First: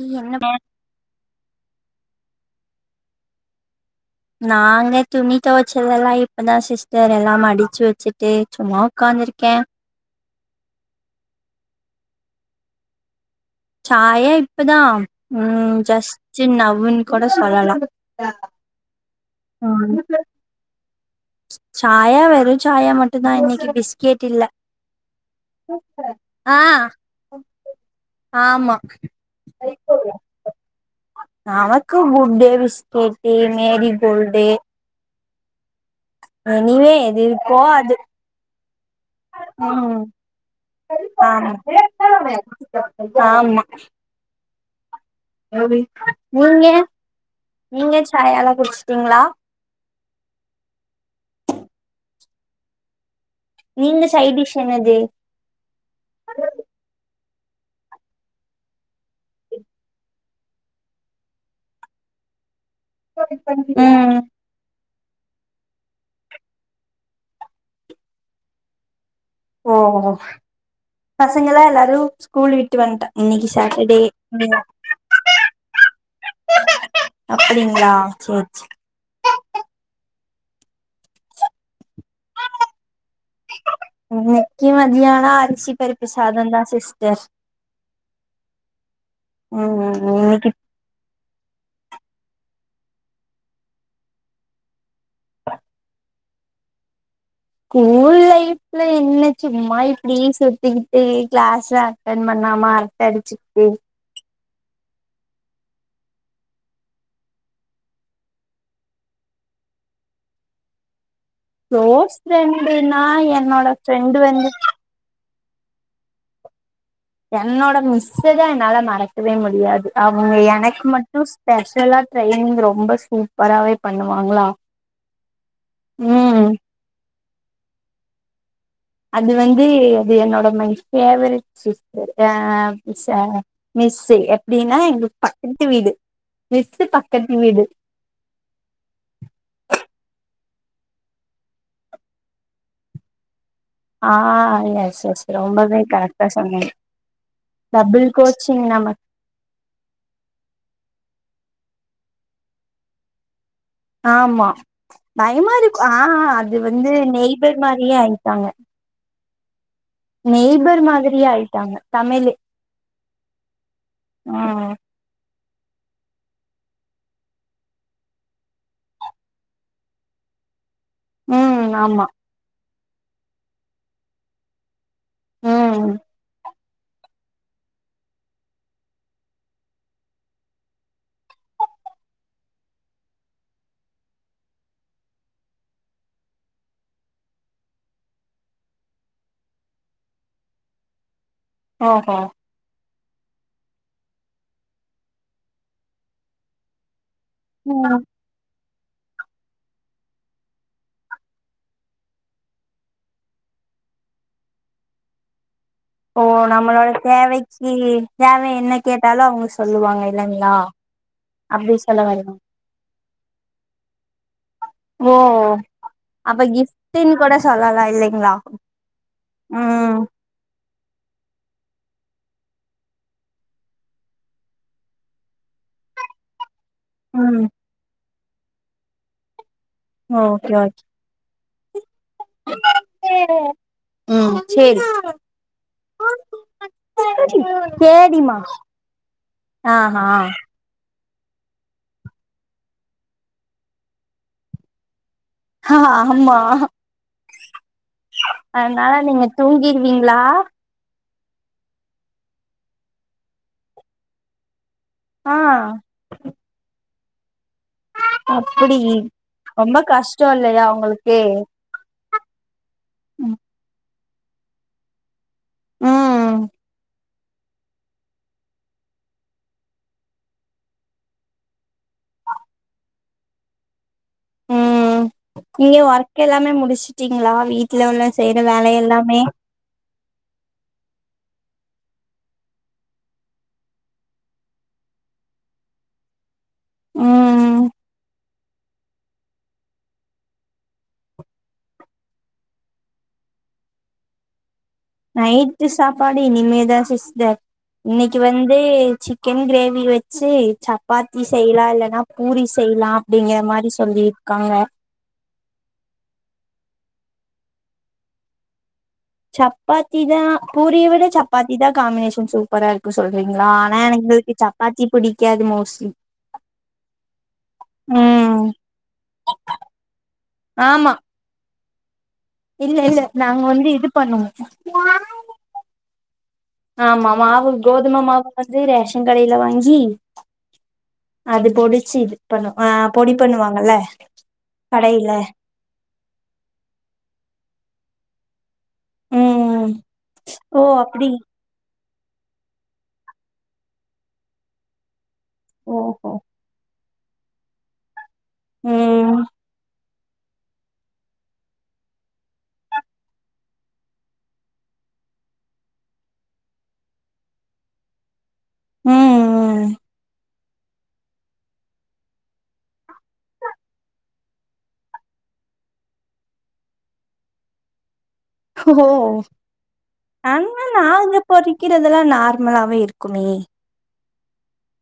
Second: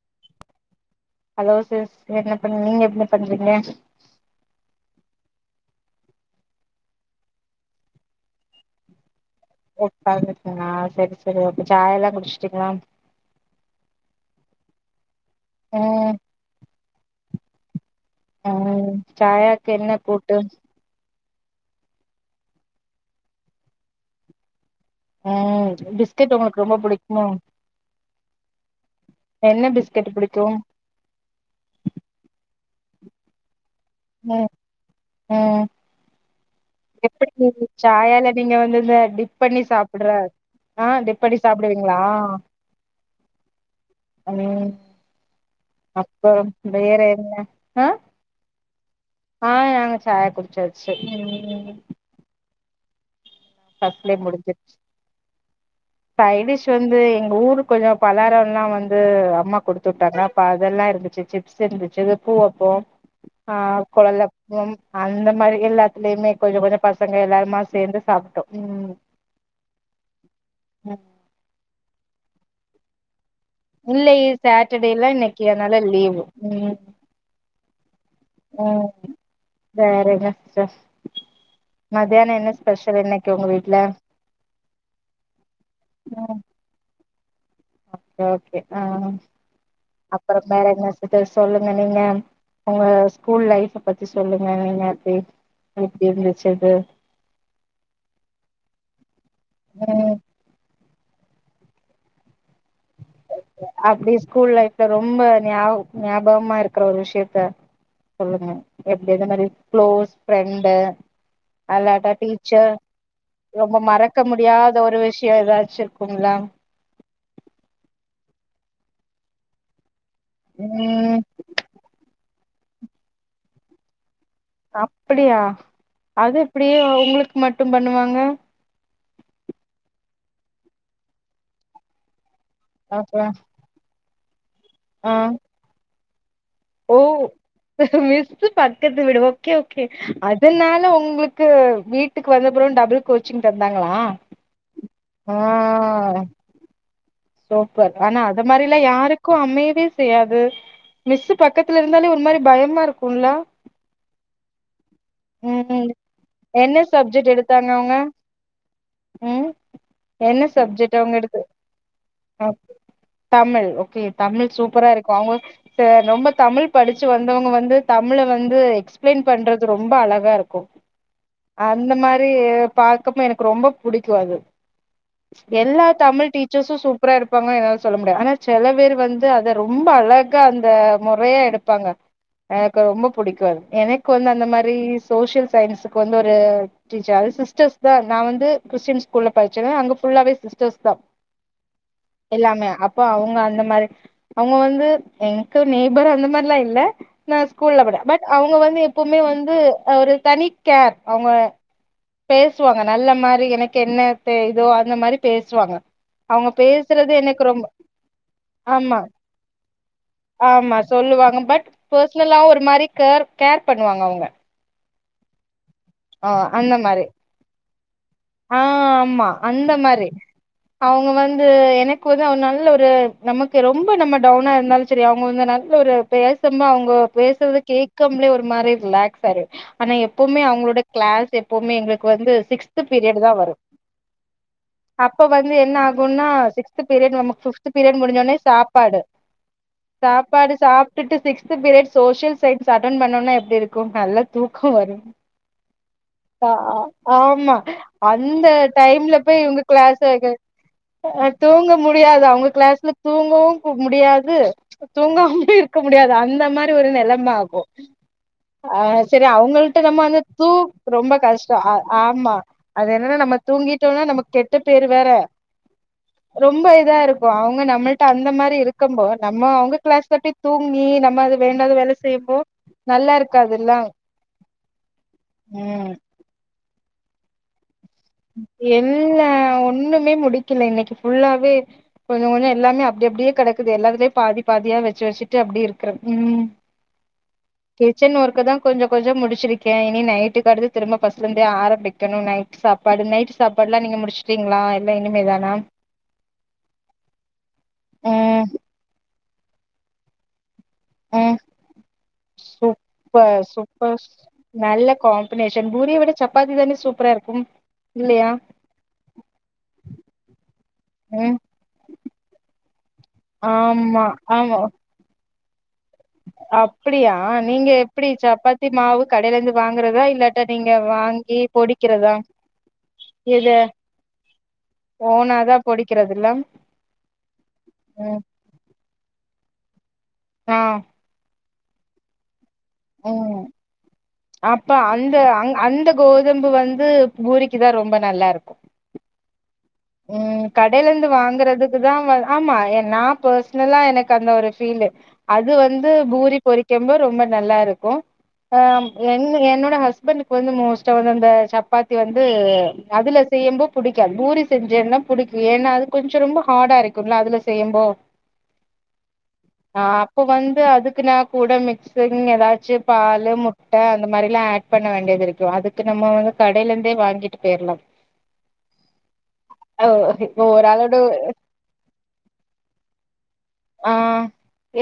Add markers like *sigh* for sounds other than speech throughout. இ என்னமே hello sis என்ன பண் நீங்க என்ன பண்றீங்க நாங்க துணி துவைச்சது எல்லா இப்பதா சிஸ்டர் எல்லா மடுச்சு வெச்சுட்டு சும்மா உக்காந்திருக்க உக்காந்திருக்கனா செரி செரி ஓகே சாயால்லா குடுச்சுட்டீங்களா சாயா இப்பதா ம் ஜஸ்ட்டு நவ்வுன்னு கூட சொல்லலா அ சாயாக்கு ம் என்ன கூட்டு சாயா வெறு சாயா மட்டுந்தா இன்னக்கு பிஸ்கெட் இல்ல அ பிஸ்கெட்டு ஆ உங்களுக்கு ரொம்ப புடிக்மோ ஆமா என்ன பிஸ்கெட் புடிக்கு நமக்கு குட்டே பிஸ்கெட்டு மேரி கோல்டு ம் ம் எனிவே எது எப்படி இருக்கோ நீங்க அது சாயால நீங்க வந்து இந்த டிப் பண்ணி ம் சாப்புடுற ஆமா ஆமா ம் அப்புறம் நீங்க வேற என்ன ஆ நீங்க சாயலா குடிச்சிட்டீங்ளா ஆ நாங்க சாயா குடிச்சாச்சி நீங்க ஃபர்ஸ்ட்லயே சைட் முடிஞ்சிருச்சு டிஷ் என்னதே சைடிஷ் வந்து எங்க ஊருக் கொஞ்ச பலாரம்லா வந்து அம்மா கொடுத்து வுட்டாங்க அப்ப அதெல்லா இருந்துச்சி சி சிந்துச்சு பூவப்போ ஆ ம் கொழல்ல அந்த மாரி எல்லாத்துலயுமே கொஞ்ச கொஞ்ச பசங்க எல்லாருமா சேந்து சாப்ட்டோ ம் ஓ ம் பசங்கல்லா எல்லாரு ஸ்கூல் விட்டு வந்துட்ட இன்னிக்கி சாட்ட இல்லை சாட்டர்டேல இன்னக்கி அதனால லீவு ம் அப்டிங்ளா சேர் சே ம் வேற என்ன சிஸ்டர் மதியானொ என்ன ஸ்பெஷல் இன்னைக் இன்னக்கி மதியானோ அரிசி பருப்பு சாதந்தா சிஸ்டர் ஓகே ஓகே அ ம் அப்பறம் இன்னைக்கு வேற என்ன இது சொல்லுங்க நீங்க உங்க ஸ்கூல் லைஃப பத்தி சொல்லுங்க நீங்க பே அப்டின் வெச்சது ஸ்கூல் லைஃப்ல என்ன சும்மா ம் இப்படீ சுத்திக்கிட் ஏ க்ளாஸ்ல அட்டண் பண்ணாமா அரட்ட அடிச்சு அப்டி ஸ்கூல் லைஃப்ல ரொம்ப ஞா ஞாபகமா இருக்குற ஒரு விஷயத்த சொல்லுங்க எப்டி எந்தமாரி க்ளோஸ் ஃபிரெண்டு அல்லாட்டா க்ளோஸ் டீச்சர் ஃப்ரெண்டுனா என்னோட ரொம்ப ஃப்ரெண்டு மறக்க வந்து முடியாத ஒரு விஷய ஏதாச்சு இருக்கும்ல என்னோட மிஸ்ஸ தா என்னால மறக்கவே முடியாது அவுங்க எனக்கு ம் மட்டு ஸ்பெஷலா ட்ரெயினிங் ரொம்ப சூப்பராவே பண்ணுவாங்ளா அப்டியா அது எப்டி உங்களுக்கு மட்டும் பண்ணுவாங்க அது வந்து அது என்னோட மை பேவரட் சிஸ்டர் அ மிஸ் அ அப்ப மிஸ்ஸு எப்டின்னா ஆ எங்களுக் பக்கத்து வீடு மிஸ்ஸு ஓ பக்கத்து வீடு மிஸ்ஸு பக்கத்து வீடு ஓகே ஓகே அதனால ஒங்ளுக்கு வீட்டுக்கு வந்தப்புற டபுள் கோச்சிங் தந்தாங்களா ஆ எஸ் எஸ் ஆ ரொம்பவே கரெக்டா சொன்னீங்க சூப்பர் டபுள் ஆனா அது கோச்சிங் மாரில்லா நமக் யாரு க்கூ அமையவே செய்யாது மிஸ்ஸு பக்கத்துல இருந்தாலே ஒரு மாரி பயமா இருக்கூல ஆமா பயமாருக் ம் ஆ அது என்ன வந்து சப்ஜெக்ட் நெய்பர் எடுத்தாங்க அவங்க மாரியே ஆயிட்டாங்க ம் என்ன சப்ஜெக்ட் அவுங்க எடுத்து தாங்க தமிழு தமிழ் ஓகே தமிழ் ம் சூப்பரா இருக்கூ அவுங்க ச ரொம்ப தமிழ் படிச்சு வந்தவுங்க வந்து தமிழ வந்து எக்ஸ்பிளைன் பண்றது ரொம்ப அழகாருக்கூ ம் அந்த ஆமா மாரி பாக்கப்போ எனக்கு ரொம்ப புடிக்கூ அது எல்லா ம் தமிழ் டீச் டீச்சர்ஸ்ஸு சூப்பரா எடுப்பாங்கனு என்னால சொல்ல முடியா ஆனா செல பேரு வந்து அத ரொம்ப அழகா அந்த மொறையா எடுப் ப்பாங்க எனக்கு ரொம்ப புடிக்கூ அது எனக்கு வந்து அந்த மாரி சோசியல் சயின்ஸுக்கு வந்து ஒரு டீச்சர் அது சிஸ்டர்ஸ் தா நாவந்து கிறிஸ்டின் ஸ்கூல்ல படிச்சே அங்க ஃபுல்லாவே சிஸ்டர்ஸ் தா ஆஹா எல்லாமே அப்போ அவுங்க அந்த மாரி அவுங்க வந்து எனக்கு நெய்பர் அந்த மார்லா இல்ல நா ஸ்கூல்ல படேன் பட் அவுங்க வந்து எப்பவுமே வந்து ஒரு தனி கேர் அவுங்க பேசுவாங்க நல்ல மாரி எனக்கு என்ன தே இதோ அந்த மாரி பேசுவாங்க ஓ அவங்க நம்மளோட பேசுறது எனக்கு ரொம்ப தேவைக்கி தேவை என்ன ஆமா கேட்டாலு அவுங்க சொல்லுவாங்க இல்லைங்களா ஆமா சொல்லுவாங்க பட் அப்டி சொல்ல வரீங்க பர்சனலா ஒரு மாதிரி கர் கேர் பண்ணுவாங்க அவுங்க ஓ அப்ப அந்த மாரி கிஃப்டுன்னு கூட சொல்லலா இல்லைங்ளா ஆ ம் அவுங்க வந்து எனக்கு வந்து அவ நல்ல ஒரு நமக்கு ரொம்ப நம்ம டவுனா இருந்தாலும் சேரி அவுங்க வந்து நல்ல ஒரு பேசமா அவுங்க இப்ப ம் பேசுறத கேக்காமலே ஒரு மாரி ரிலாக்ஸ்சாயிருவே ஆனா எப்பவுமே ஓகே அவுங்களோட ஓகே க்ளாஸ் எப்பவுமே எங்களுக்கு வந்து சிக்ஸ்த்து பீரியடு தா வரும் சேரி அப்ப வந்து என்ன ஆகுன்னா சிக்ஸ்த் பீரியட் நமக்கு பிப்த் பீரியட் முடிஞ்சோடனே சேரிமா சாப்பாடு ஆஹா சாப்பாடு சாப் சாப்டுட்டு sixth period social science attend பண்ணோன்னா எப்டி இருக்கும் நல்லா தூக்கோ வரும் ஆமா ஆமா அந்த அதனால டைம்ல நீங்க போய் இவுங்க க்ளாஸ் தூங்கிருவீங்களா வக்கெனு அ தூங்க முடியாது அவுங்க க்ளாஸ்ல தூங்கவும் முடியாது ஆ தூங்காம இருக்க முடியாது அந்த மாரி ஒரு நெலம ஆகு அ அப்டி செரி ரொம்ப அவுங்கள்ட்ட நம்ம வந்து கஷ்டோ தூ இல்லையா ரொம்ப உங்களுக்கு கஷ்டோ ஆ ஆமா அது என்னன்னா நம்ம தூங்கிட்டோனா நமக்கு கெட்ட பேரு வேற ம் ரொம்ப இதா இருக் ப்போ அவுங்க நம்மள்ட்ட அந்த மாரி இருக்கும்போ நம்ம அவுங்க க்ளாஸ்ல போயி தூங்கி நம்ம அது வேண்டாத வேல செய்யப்போ நல்லா இருக்காதுல்லங் ம் நீங்க ஒர்க் எல்லாமே முடிச்சுட்டீங்களா வீட்ல உள்ள செய்ற வேலை இல்ல எல்லாமே ஒண்ணுமே முடிக்கெல இன்னக்கு ஃபுல்லாவே கொஞ்சோ கொஞ்சோ எல்லாமே அப்டி அப்டியே கெடக்குது எல்லாத்துலயு பாதி பாதியா வச்சு வச்சுட்டு அப்டியே இருக்குறன் ம் ம் ம் கிச்சன் ஒர்க்குதா கொஞ்ச கொஞ்ச முடிச்சுருக்கே இனி நைட்டுக்கு அடுத்து திரும்ப பஸ்டுல இருந்தே ஆரம்பிக்கணு நைட்டு சாப் பாடு நைட்டு சாப்பாடுல்லா நீங்க முடிச்சுட் டீங்களா இல்ல இன் நைட்டு சாப்பாடு இனிமேதா சிஸ்டர் இன்னைக்கி ம் வந்து சிக் கென் க்ரேவி வச்சு சப் சப்பாத்தி ம் செய்யலா இல்லன்னா பூரி செய்லா அப்புடிங்கிற மாரி சொல்லி இருக்காங்க இல்ல காம் பினேஷன் பூரிய விட சப்பாத்தி தானே சூப்பரா இருக்கும் இல்லையா சப்பாத்தி தா பூரிய விட ம் சப்பாத்தி தா காம்பினேஷன் சூப்பரா இருக்கு சொல்றீங்களா ஆனா என்ன எங்களுக்கு ஹலோ புடிக்காது மோஸ்லி அப்புடியா நீங்க எப்புடி ம் சப்பாத்தி மாவு கடையில இருந்து வாங்குறதா இல்லாட்ட நீங்க ஆமா வாங்கி பொடிக்கிறதா இல்ல இல்ல நாங்க வந்து இது பண்ணுவோம் ஓனா தாப் பொடிக்கிறது எல்லாம் ஆமா ஆமா மாவும் கோதுமை மாவு வந்து ரேஷன் கடையில வாங்கி மே அது பொடிச்சு இது பண்ணுவ ஆ பொடி பண்ணுவாங்கல அப்பா அந்த அங் அந்த கோதும்பு வந்து பூரிக்கி தா ரொம்ப நல்லா இருக்கு ம் ஹும் ம் கடையில இருந்து வாங்குறது அதுதா வந் ஆமா ஏ நா பெர்ஸ்னலா எனக்கு அந்த ஒரு பீலு அது வந்து ஓஹோ பூரி பொறிக் கெம்ப ரொம்ப நல்லா இருக்கு ஆம் ம் என் என்னோட ஹஸ்ப ட்டுனுக்கு வந்து மோஸ்டா வந்து அந்த சப்பாத்தி வந்து அதுல செய்யும் போத் புடிக்காது பூரி செஞ்சேன்னா புடிக்கு ஏன்னா அது கொஞ்சோ ரொம்ப ஹாடா இருக்குல்ல அதுல செய்யம்போ ம் ம் ஆ அப்ப வந்து அதுக்கு நா கூட மிக்சிங் எதாச்சு பாலு முட்ட அந்த மாரிலா ஆட் பண்ண வேண்டியது இருக்கு அதுக் கு நம்ம வந்து கடைலெந்தே வாங்கிட்டு போயிற்லா ஓ இப்போ அந் மார் ஓரளவுடு நாங்க பொறிக்கிறதெல்லா நார்மலாவே இருக்கும ஆ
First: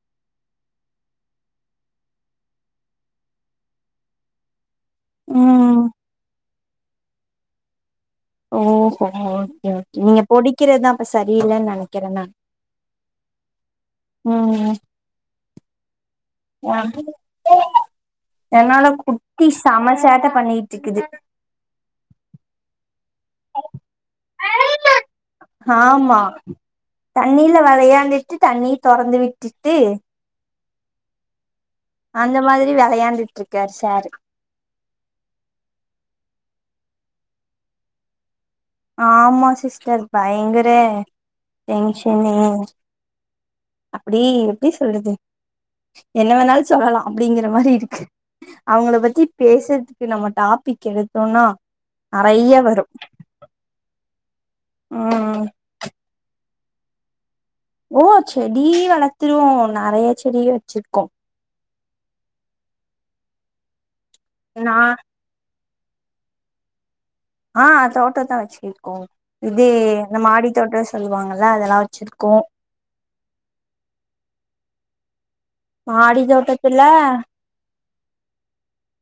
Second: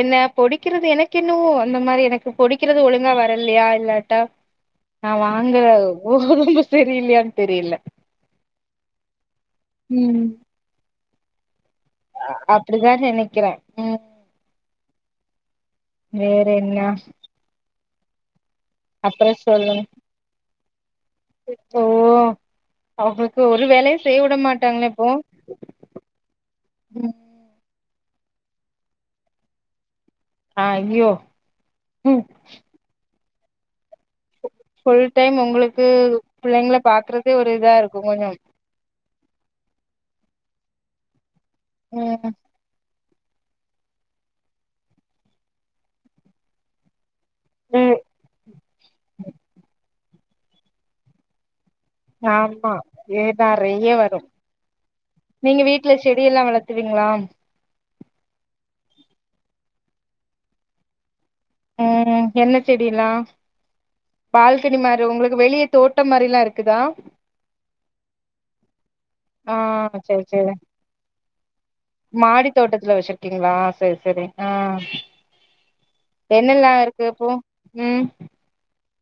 என்ன பொடிக்கிறது எனக்கென்னவோ அந்த மாரி எனக்கு பொடிக்கிறது ஒழுங்கா வரலையா இல்லாட்டா நா வாங்குற ம் கோதும செரியில்லையான் தெரியல. ஓஹோ ஓகே ஓகே நீங்க ம் பொடிக்கிறத்தா அப்ப சரியில்லன் நனை அப்பிடிதா நெனைக்கிறன் ம் ம் வேற என்ன என்னால அப்றோ குட்டி சொல்லுங் செம சேட்ட பண்ணிட்ருக்குது. ஓ அவ ஒரு வேல செய்ய வுட மாட்டாங்ளே இப்போ ஆமா ம் தண்ணில வெளையான்டுட்டு தண்ணி தொறந்து விட்டுட்டு. அய்யோ அந்த மாதிரி வெளையாண்டுட்ருக்கார் சாரு ஃபுல் டைம் உங்களுக்கு பிள்ளைங்ள பாக்கற்கே ஒரு இதா இருக்கு கொஞ்சம் ஆமா சிஸ்டர் பயங்கர ம் டென்ஷனு அப்படி எப்டி சொல்றது என்ன வேணாலு சொல்லலா அப்படிங்கிற மாரி ம் இருக்கு அவுங்கள பத்தி பேசுறதுக்கு நம்ம டாபிக் எடுத்தோனா நறைய வரு நறைய வரு ம் நீங்க வீட்ல செடியெல்லா வளத்துவீங்ளா ஓ செடி வளத்துருவோ நெறைய செடி வெச்சிர்க்கோ ம் என்ன செடியெல்லா நா பால்கனி மாரி உங்குளுக் வெளிய தோட்டம் மாரிலா இருக்குதா? ஆ தோட்டத்தா வெச்சி இருக்கோ ஆ இது இந்த சேரி சேரி மாடித்தோட்டோ சொல்லுவாங்கல்ல அதெல்லா வெச்சிருக்கோ மாடி தோட்டத்துல வெச்சிருக்கீங்ளா சேரி சேரி ஆ மாடி என்னெல்லா இருக்கு தோட்டத்துல இப்போ ம்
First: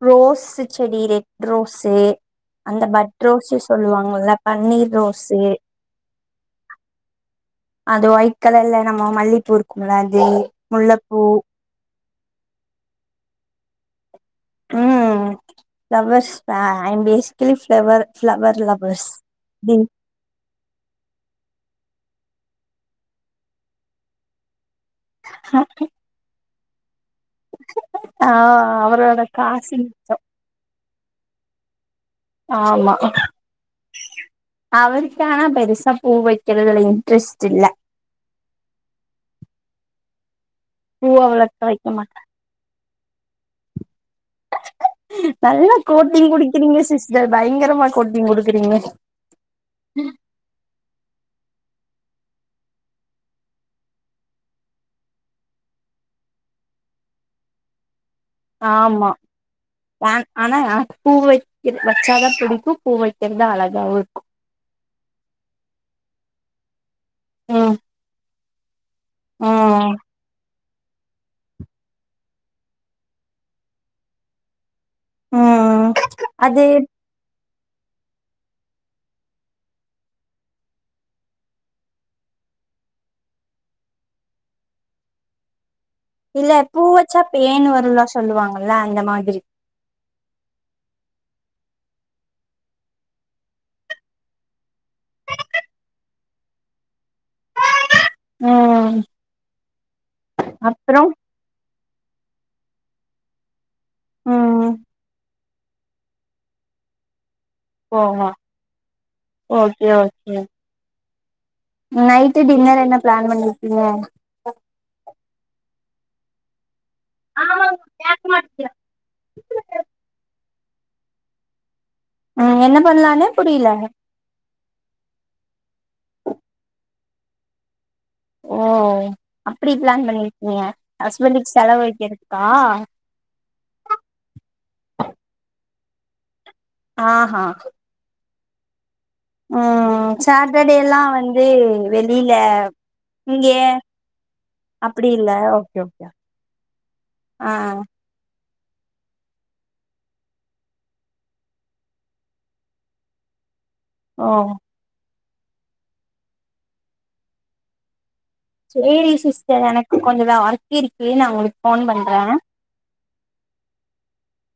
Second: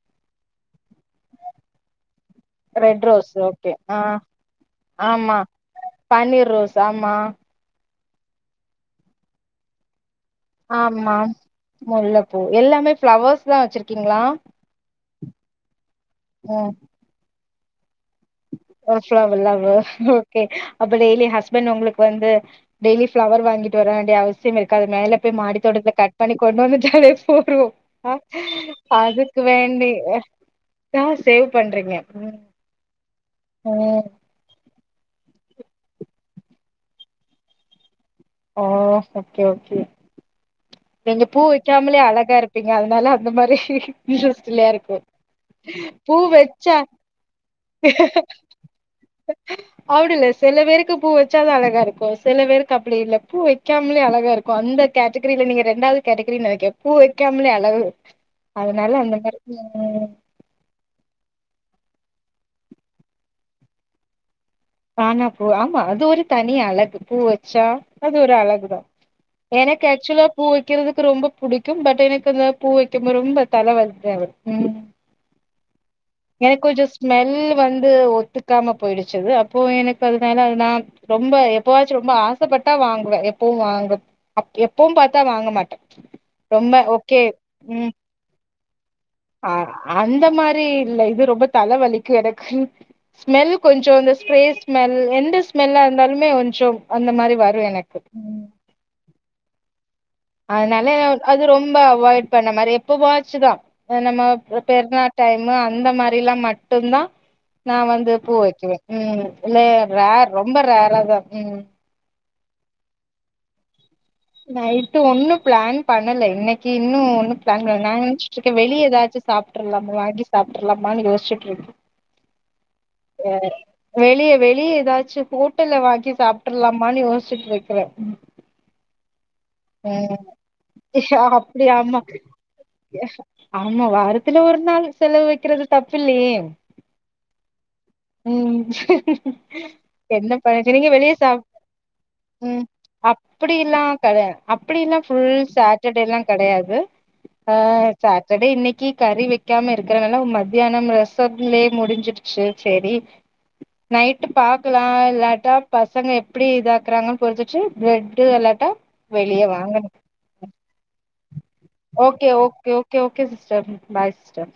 ரோஸு செடி ரெட் ரோஸு அந்த red but rose rose okay ஆ சொல்லுவாங்கல்ல பன்னீர் ஆமா ரோஸு பன்னீர் ரோஸ் ஆமா. அது ஒயிட் கலர்ல நம்ம மல்லிப்பூ இருக்கும்ல அது. ஆம்மா முல்லப்பூ முல்லப்பூ எல்லாமே ஃப்ளவர்ஸ் தா வெச்சிருக்கீங்ளா? ம் flowers a I'm basically flower flower lovers ஓஷியா வெல்லாவே அப்ப டெய்லி ஹஸ்பண் உங்குளுக் வந்து டெய்லி ஃப்ளவர் வாங்கிட்டு வர வேண்டிய அவ சியம் இருக்காது மேல போய் மாடி தோட்டத்துல கட் பண்ணி கொண்டு வந்துட்டாரு. *unintelligible* அ ஆ அவரோட அதுக்கு காசு வேண்டி. மிச்சம் ஆ சேவ் பண்றீங்க ம். ஆமா. ம் அவருக்கானா பெருசா பூ வைக்கிறதுள்ள இன்ட்ரெஸ்டில்ல. ஓ ஓகே ஓகே நீங்க பூ அவ்வளக்கா வைக்க வெக்காமலே மாட் அழகாருப்பீங்க அதனால அந்த மாரி *unintelligible* இருக்கும். நல்லா கோட்டிங் குடிக்கிறீங்க சிஸ் பயங்கரமா கோட்டிங் குடுக்குறீங்க. அப்டி இல்ல சில பேருக்கு பூ வச்சாதா அழகாருக்கும் சில பேருக்கு அப்டி இல்ல பூ வெக் காமலே அழகா ருக்கும் அந்த கேட்டகிரில நீங்க ரெண்டாவது கேட்டகிரினு நெனக்கே பூ வெக்காமலே அழகா ஆமா வான் ஆனா பூ வைக்கிற வச்சாத புடிக்கும் பூ வைக்கறது தா அழகாவும் ருக்கும் ஆனா பூ ஆமா அது ஒரு தனி அழகு பூ வச்சா ம் அது ஒரு அழகுதான் எனக்கு ம் ஆக்சுவலா பூ பூ வெக்கிறதுக்கு ரொம்ப புடிக்கும் பட் எனக்கு ந்த பூ வெக்கும் போது ரொம்ப தல வலிதாவட்டும் ம் எனக்கு அது கொஞ்சோ ஸ்மெல் வந்து ஒத்துக்காம போயிடுச்சுது இப்போ எனக்கு அதுமேல நா ரொம்ப எப்பவாச்சு ரொம்ப ஆசைபட்டா வாங்குவே எப்பவு வாங்க அப் எப்பவும் பாத்தா வாங்க மாட்டே இல்ல பூ வச்சா பேன் வருல சொல்லுவாங்கள்ல அந்த மாதிரி ஆ அந்த மாரி இல்ல இது ரொம்ப தல வலிக்கு எனக்கு ஸ்மெல் கொஞ்சோ இந்த ஸ்ப்ரே ஸ்மெல் எந்த ஸ்மெல்லாக இருந்தாலுமே வொஞ்சோ அந்த மாரி வரும் எனக்கு ம். ஆ அதனால அது ரொம்ப அவாய்ட் பண்ண மாரி எப்ப வாச்சுதான் என்னமோ ம் பெருநாள் டைமு அந்த மாரிலா மட்டுதான் நான் வந்து ஓஹோ பூ வக்குவேன் ம் இல்ல ஓகே ரேர் ஓகே ரொம்ப ரேரா தா ம் நைட்டு டின்னர் என்ன பிளான் பண்ணிருக்கீங்க நைட்டு ஒண்ணும் பிளான் பண்ணல இன்னக் கி இன்னு ஒண்ணு பிளான் பண்ணல நா நெனச்சிட்ருக்கேன் வெளிய ஏதாச்சும் சாப்ட்ரலாமா வாங்கி சாப். பண்லாமாண்ணு யோச்ட்ருக்கே ம் என்ன பண்லானு ஏ புரில வெளிய வெளிய எதாச்சும். ஓடெல்ல வாங்கி சாப்பிட்டுர்லாமான்னு யோசுட்டு இருக்றேன். ஓ அப்டி பிளான் பண்ணிருக்கீங்க. ஹஸ்பண்ட்க்கு அப்டி செலவு ஆமா வக்கிறதுக்கா? ஆமா வாரத்துல ஒரு நாள் செலவு வெக்கிறது தப்பில்லையே. ஆஹான். ம். ஆ என்ன பண்ண செர் நீங்க வெளியே சாப் வெளியில ம் இங்கயே அப்டில்லாம் கெடயாது அப் அப்டில்லா அப்டி இல்ல ஃபுல் சாடர்டேலாம் கெடயாது ஆ சாட்டர்டே இன்னைக்கு கறி வெக்காம இருக்கறனால மத்தியானம் ரசத்துலயே முடிஞ்சிடுச்சு செரி நைட்டு ஓ பாக்கலா இல்லாட்டா பசங்க எப்டி இதாக்குறாங்கன்னு பொறுத்துச்சு ப்ரெட்டு இல்லாட்டா சேரி வெளிய சிஸ்டர் வாங்கனு எனக்கு கொஞ்சோ வே அர்க்கிருக்கு நா ஒங்களுக் okay okay okay okay sister bye sister